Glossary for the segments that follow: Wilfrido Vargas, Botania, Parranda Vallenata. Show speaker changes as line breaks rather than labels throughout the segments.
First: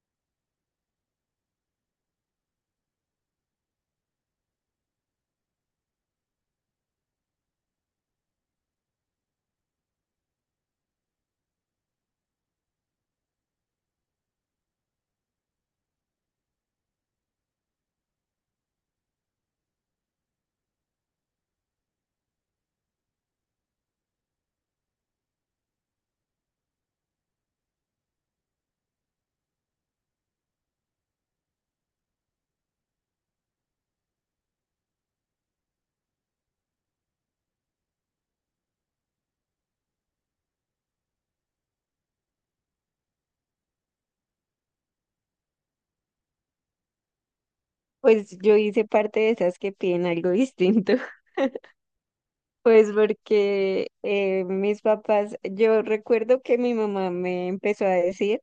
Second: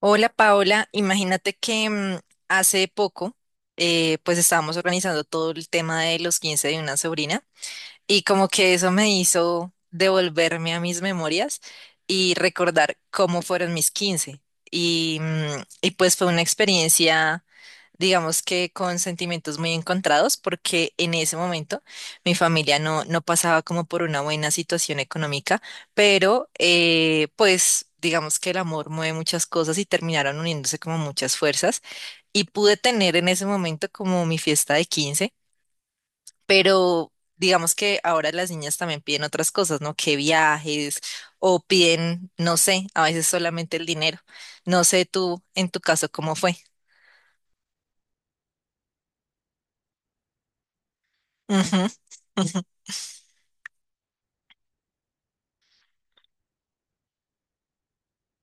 Hola Paola, imagínate que hace poco pues estábamos organizando todo el tema de los 15 de una sobrina, y como que eso me hizo devolverme a mis memorias y recordar cómo fueron mis quince. Y pues fue una experiencia, digamos que con sentimientos muy encontrados, porque en ese momento mi familia no pasaba como por una buena situación económica, pero pues digamos que el amor mueve muchas cosas y terminaron uniéndose como muchas fuerzas. Y pude tener en ese momento como mi fiesta de quince, pero digamos que ahora las niñas también piden otras cosas, ¿no? Que viajes o piden, no sé, a veces solamente el dinero. No sé tú, en tu caso, cómo fue.
Pues yo hice parte de esas que piden algo distinto.
Ujú, ujú.
Pues porque mis papás, yo recuerdo que mi mamá me empezó a decir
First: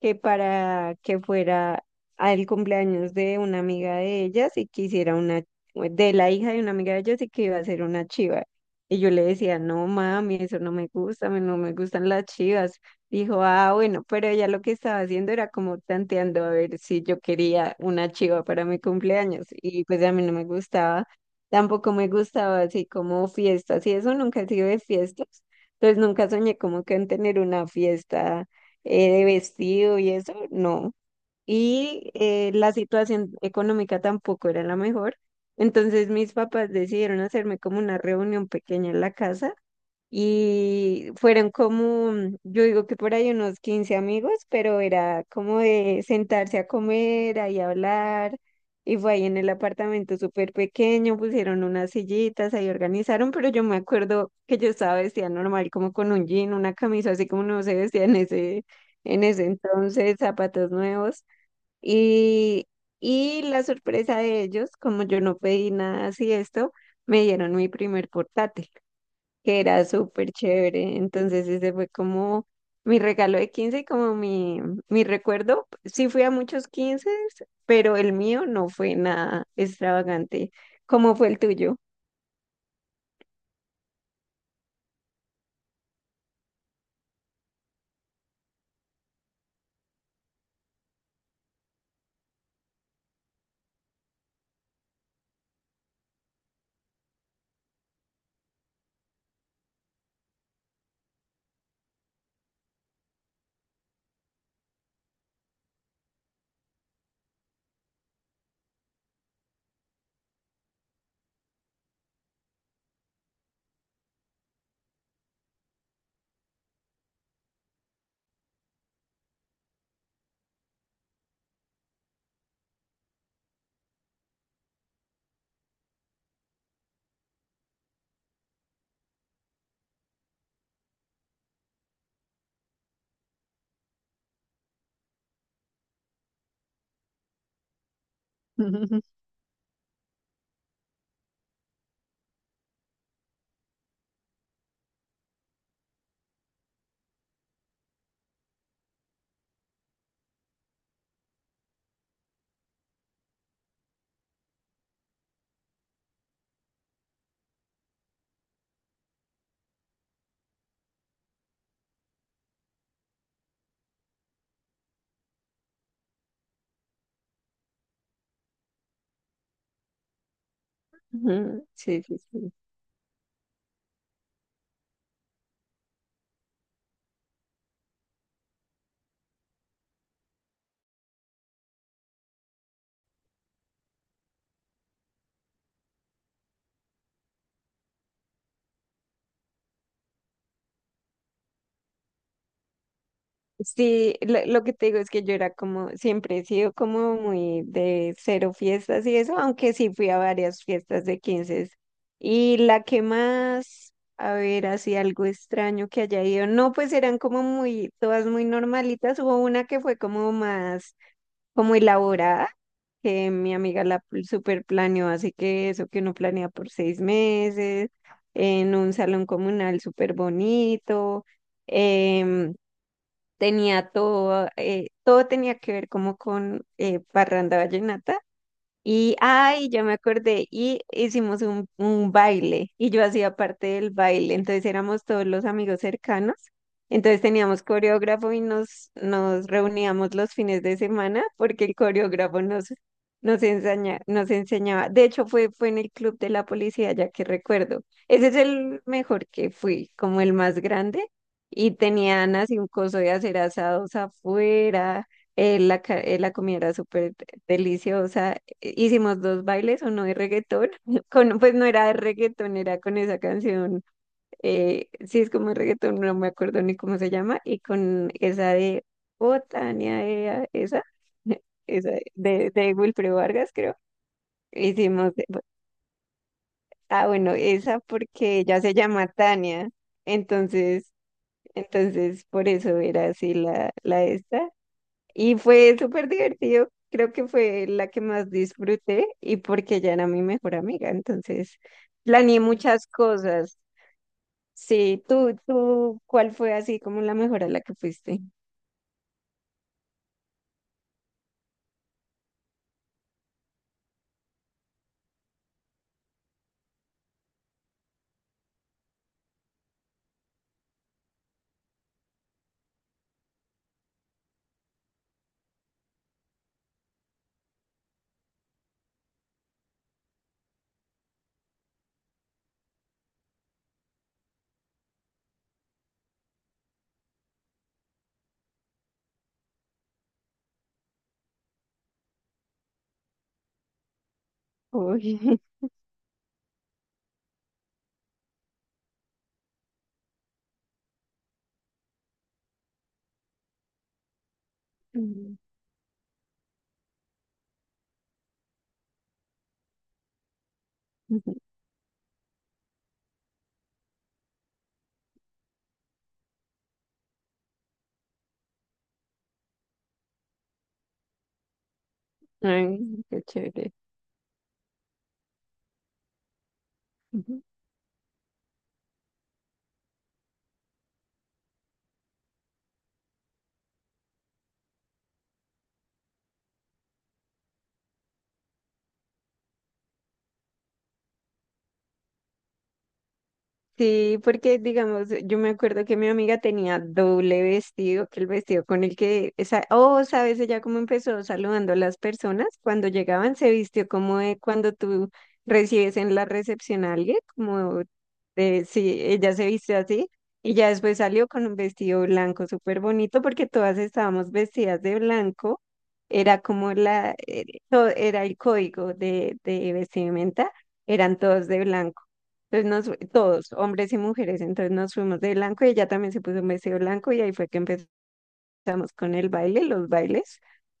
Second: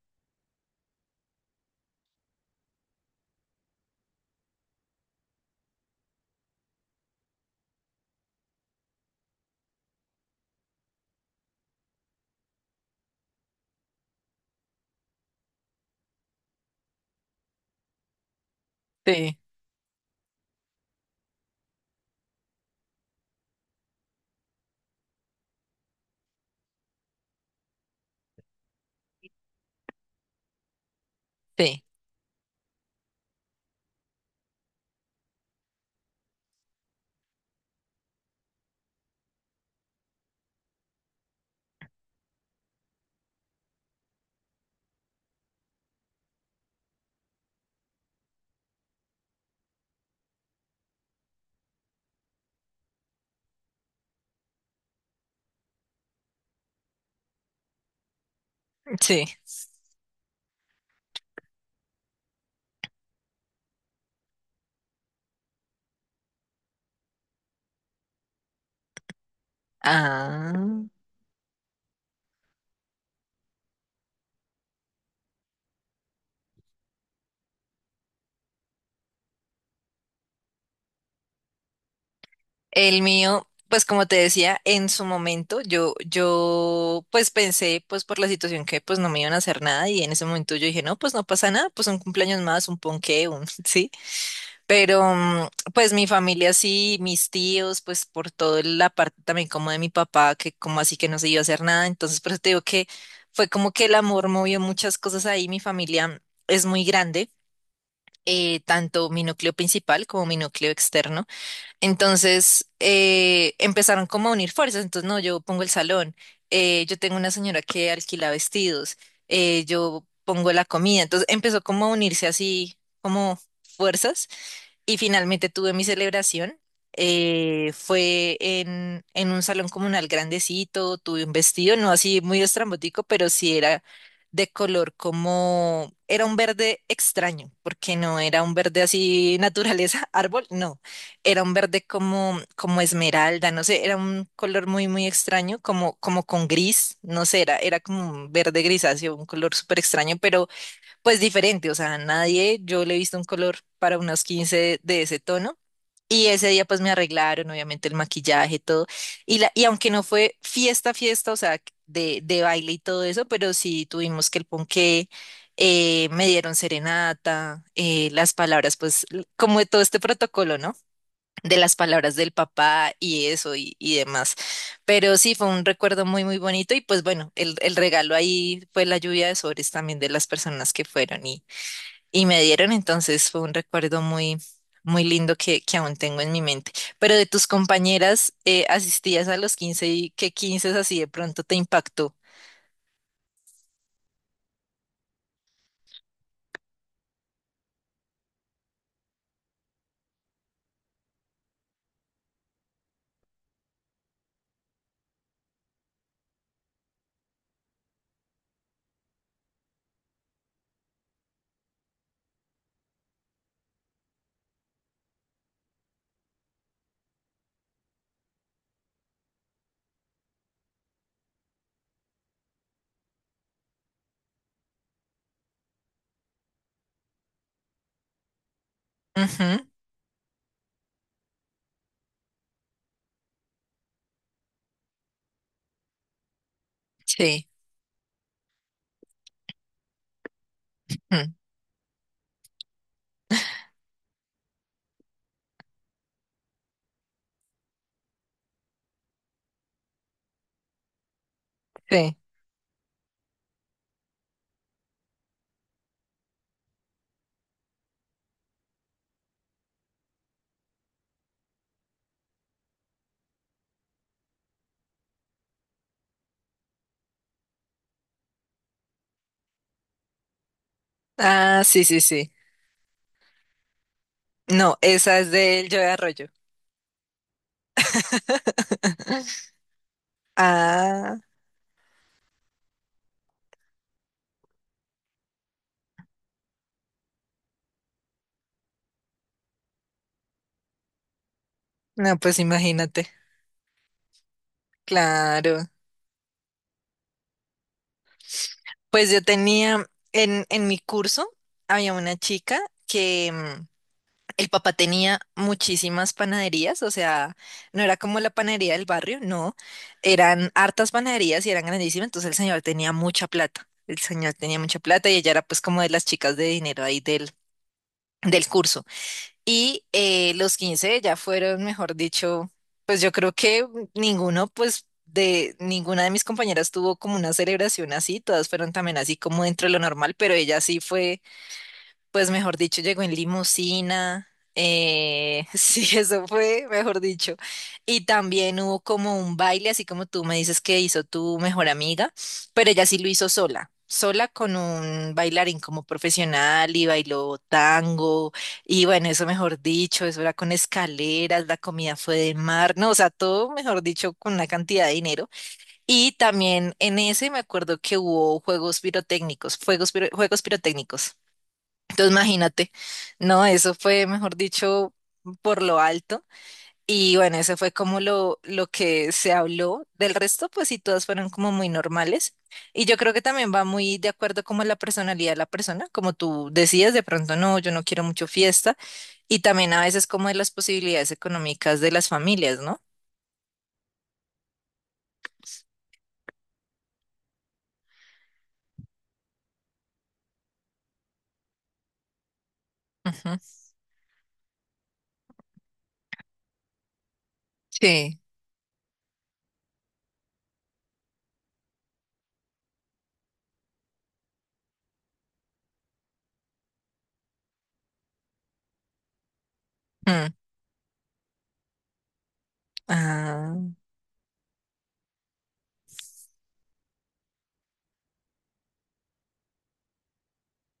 que para que fuera al cumpleaños de una amiga de ellas y que hiciera una, de la hija de una amiga de ellas y que iba a ser una chiva. Y yo le decía, no mami, eso no me gusta, no me gustan las chivas. Dijo, ah, bueno, pero ella lo que estaba haciendo era como tanteando a ver si yo quería una chiva para mi
Sí,
cumpleaños. Y pues a mí no me gustaba, tampoco me gustaba así como fiestas y eso nunca he sido de fiestas. Entonces nunca soñé como que en tener una fiesta de vestido y eso, no.
sí,
Y la situación económica tampoco era la mejor. Entonces mis papás decidieron hacerme como una reunión pequeña en la casa y fueron como, yo digo que por ahí unos 15 amigos, pero era como de sentarse a comer, ahí hablar. Y fue ahí en el apartamento súper pequeño, pusieron unas sillitas, ahí organizaron, pero yo me acuerdo que yo estaba vestida normal, como con un jean, una camisa, así como no se vestía en ese, en
sí.
ese entonces, zapatos nuevos. Y, y la sorpresa de ellos, como yo no pedí nada así esto, me dieron mi primer portátil que era súper
Ah.
chévere. Entonces ese fue como mi regalo de 15 y como mi recuerdo. Sí fui a muchos 15 pero el mío no fue nada extravagante. ¿Cómo fue el tuyo?
El mío, pues como te decía, en su momento yo pues pensé, pues por la situación, que pues no me iban a hacer nada, y en ese momento yo dije, no, pues no pasa nada, pues un cumpleaños más, un ponqué, un, sí. Pero pues mi familia sí, mis tíos, pues por toda la parte también como de mi papá, que como así que no se iba a hacer nada, entonces por eso te digo que fue como que el amor movió muchas cosas ahí. Mi familia es muy grande, tanto mi núcleo principal como mi núcleo externo, entonces empezaron como a unir fuerzas, entonces no, yo pongo el salón, yo tengo una señora que alquila vestidos, yo pongo la comida, entonces empezó como a unirse así como fuerzas y finalmente tuve mi celebración. Fue en un salón comunal grandecito, tuve un vestido, no así muy estrambótico, pero sí era de color como, era un verde extraño, porque no era un verde así naturaleza, árbol, no, era un verde como, como esmeralda, no sé, era un color muy, muy extraño, como, como con gris, no sé, era, era como un verde grisáceo, un color súper extraño, pero pues diferente, o sea, nadie, yo le he visto un color para unos 15 de ese tono. Y ese día pues me arreglaron, obviamente el maquillaje, todo. Y, la, y aunque no fue fiesta, fiesta, o sea, de baile y todo eso, pero sí tuvimos que el ponqué, me dieron serenata, las palabras, pues como de todo este protocolo, ¿no? De
Ujú.
las
Sí,
palabras
sí,
del
sí.
papá y eso y demás. Pero sí, fue un recuerdo muy, muy bonito y pues bueno, el regalo ahí fue la lluvia de sobres también de las personas que fueron y me dieron, entonces fue un recuerdo muy, muy lindo que aún tengo en mi mente. Pero de tus compañeras, asistías a los quince, y qué 15 así de pronto te impactó.
Sí, lo que te digo es que yo era como, siempre he sido como muy de cero fiestas y eso, aunque sí fui a varias fiestas de 15. Y la que más, a ver, así algo extraño que haya ido, no, pues eran como muy, todas muy normalitas. Hubo una que fue como más, como elaborada, que mi amiga la super planeó, así que eso que uno planea por seis meses, en un salón comunal súper bonito tenía todo, todo tenía que ver como con Parranda Vallenata y,
Ujú,
ay, yo me acordé, y hicimos un baile, y yo hacía parte del baile, entonces éramos todos los amigos cercanos, entonces
sí,
teníamos coreógrafo y nos reuníamos los fines de semana
ujú,
porque el coreógrafo nos enseñaba, de hecho fue en el club de la policía, ya que recuerdo, ese es el mejor que fui, como el más grande, y
sí.
tenían así un coso de hacer asados afuera, la comida era súper deliciosa. Hicimos dos bailes, uno de reggaetón, con, pues no era de reggaetón, era con esa canción, sí es como de reggaetón, no me acuerdo ni cómo se llama, y con esa de Botania, ea, esa,
Ah, sí,
esa
sí, sí.
de Wilfrido Vargas, creo,
No,
hicimos,
esa es del Yo de Arroyo.
ah, bueno, esa porque ella se llama Tania, entonces,
Ah,
entonces por eso era así la esta. Y fue súper divertido. Creo que fue la que más disfruté y porque ella era mi mejor amiga. Entonces,
no, pues
planeé muchas
imagínate.
cosas. Sí,
Claro.
tú, ¿cuál fue así como la mejor a la que fuiste?
Pues yo tenía en mi curso, había una chica que, el papá tenía muchísimas panaderías, o sea, no era como la panadería del barrio, no, eran hartas panaderías y eran grandísimas, entonces el señor tenía mucha plata, el señor tenía mucha plata, y ella era pues como de las chicas de dinero ahí del, del curso. Y los 15 ya fueron, mejor dicho, pues yo creo que ninguno, pues de ninguna de mis compañeras tuvo como una celebración así, todas fueron también así como dentro de lo normal, pero ella sí fue, pues mejor dicho, llegó en limusina.
Uy.
Sí, eso fue, mejor dicho. Y también hubo como un baile, así como tú me dices que hizo tu mejor amiga, pero ella sí lo hizo sola, sola con un bailarín como profesional, y bailó tango. Y bueno, eso mejor dicho, eso era con escaleras, la comida fue de mar, no, o sea, todo mejor dicho con una cantidad de dinero. Y también en ese me acuerdo que hubo juegos pirotécnicos, juegos pirotécnicos. Entonces, imagínate,
Ay, qué
no,
chévere.
eso fue, mejor dicho, por lo alto. Y bueno, eso fue como lo que se habló. Del resto, pues sí, todas fueron como muy normales. Y yo creo que también va muy de acuerdo como a la personalidad de la persona, como tú decías, de pronto no, yo no quiero mucho fiesta. Y también a veces como de las posibilidades económicas de las familias, ¿no?
Sí, porque digamos, yo me acuerdo que mi amiga tenía doble vestido, que el vestido con el que, esa, oh, sabes, ella cómo empezó saludando a las personas cuando llegaban,
Ujú.
se vistió como de cuando tú recibes en la recepción a alguien, como
Sí.
de, sí, ella se vistió así, y ya después salió con un vestido blanco súper bonito porque todas estábamos vestidas de blanco, era como la, era el código de
Mm.
vestimenta, eran todos de blanco. Entonces todos,
Ah,
hombres y mujeres, entonces nos fuimos de blanco y ella también se puso un vestido blanco y ahí fue que empezó. Empezamos con el baile, los bailes,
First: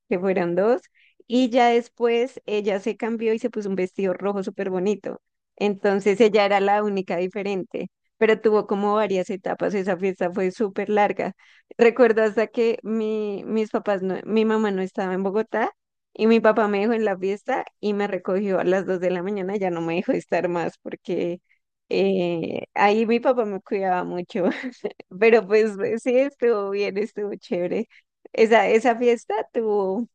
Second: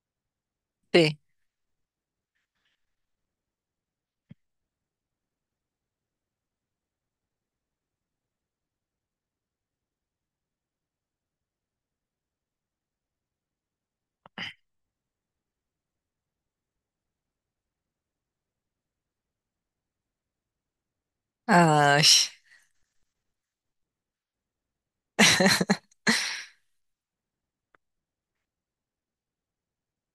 que fueron dos,
sí.
y ya después ella se cambió y se puso un vestido rojo súper bonito. Entonces ella era la única diferente, pero tuvo como varias etapas, esa fiesta fue súper larga. Recuerdo hasta que mis papás, mi mamá no estaba en Bogotá y mi papá me dejó en la fiesta y me recogió a las dos de la mañana, ya no me dejó estar más porque
Ay,
ahí mi papá me cuidaba mucho. Pero pues sí, estuvo bien, estuvo chévere. Esa fiesta tuvo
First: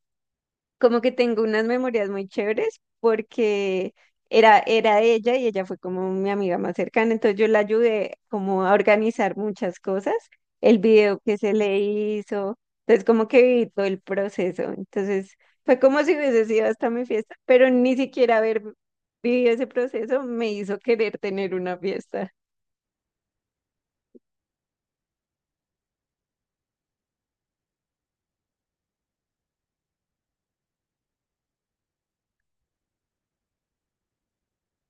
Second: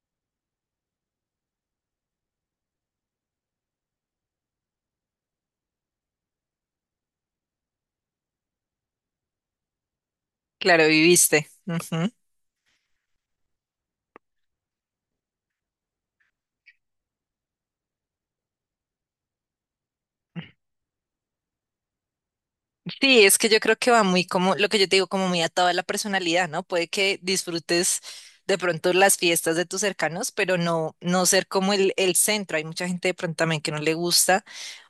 como que tengo unas memorias muy chéveres porque era ella y ella fue como mi amiga más cercana, entonces yo la ayudé como a organizar muchas cosas, el
claro,
video que
viviste.
se le
Ujú.
hizo, entonces como que viví todo el proceso, entonces fue como si hubiese sido hasta mi fiesta, pero ni siquiera haber vivido ese proceso me hizo querer tener una fiesta.
Sí, es que yo creo que va muy como, lo que yo te digo, como muy atado a la personalidad, ¿no? Puede que disfrutes de pronto las fiestas de tus cercanos, pero no, no ser como el centro. Hay mucha gente de pronto también que no le gusta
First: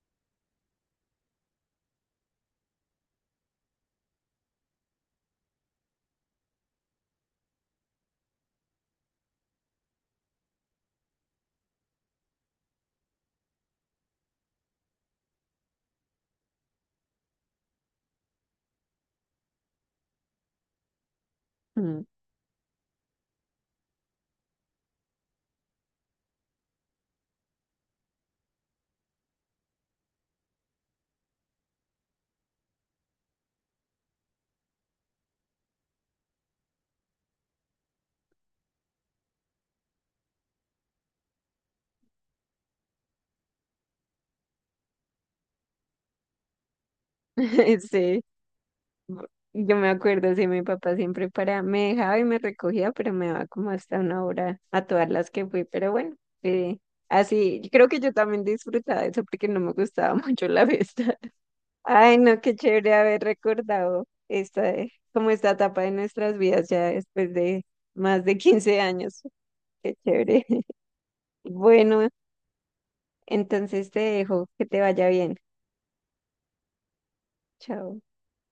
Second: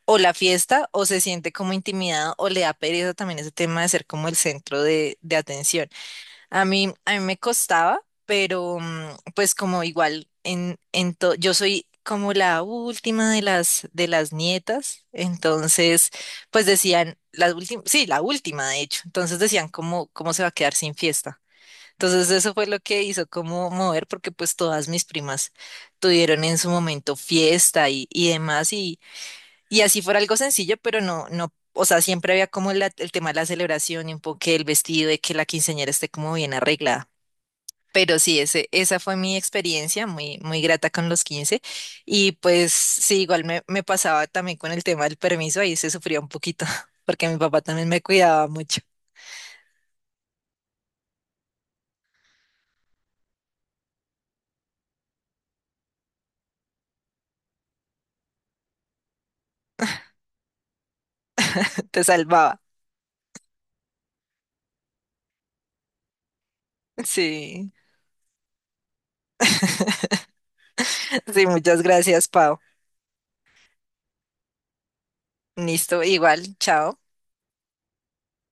o la fiesta o se siente como intimidada o le da pereza también ese tema de ser como el centro de atención. A mí me costaba, pero pues como igual en, yo soy como la última de las nietas, entonces pues decían la última, sí, la última de hecho, entonces decían cómo cómo se va a quedar sin fiesta.
Mm.
Entonces eso fue lo que hizo como mover, porque pues todas mis primas tuvieron en su momento fiesta y demás, y así fuera algo sencillo, pero no, o sea, siempre había como el tema de la celebración y un poco que el vestido, de que la quinceañera esté como bien arreglada. Pero sí, ese, esa fue mi experiencia muy, muy grata con los quince. Y pues sí, igual me, me pasaba también con el tema del permiso, ahí se sufría un poquito, porque mi papá también me
Sí,
cuidaba mucho,
yo me acuerdo, sí, mi papá siempre para, me dejaba y me recogía, pero me daba como hasta una hora a todas las que fui, pero bueno, eh, así, creo que yo también disfrutaba de eso porque no me gustaba mucho la fiesta.
te
Ay, no, qué
salvaba.
chévere haber recordado esta, como esta etapa de nuestras vidas ya después de
Sí,
más de 15 años, qué chévere.
sí, muchas
Bueno,
gracias, Pau.
entonces te dejo, que te vaya bien,
Listo, igual, chao.
chao.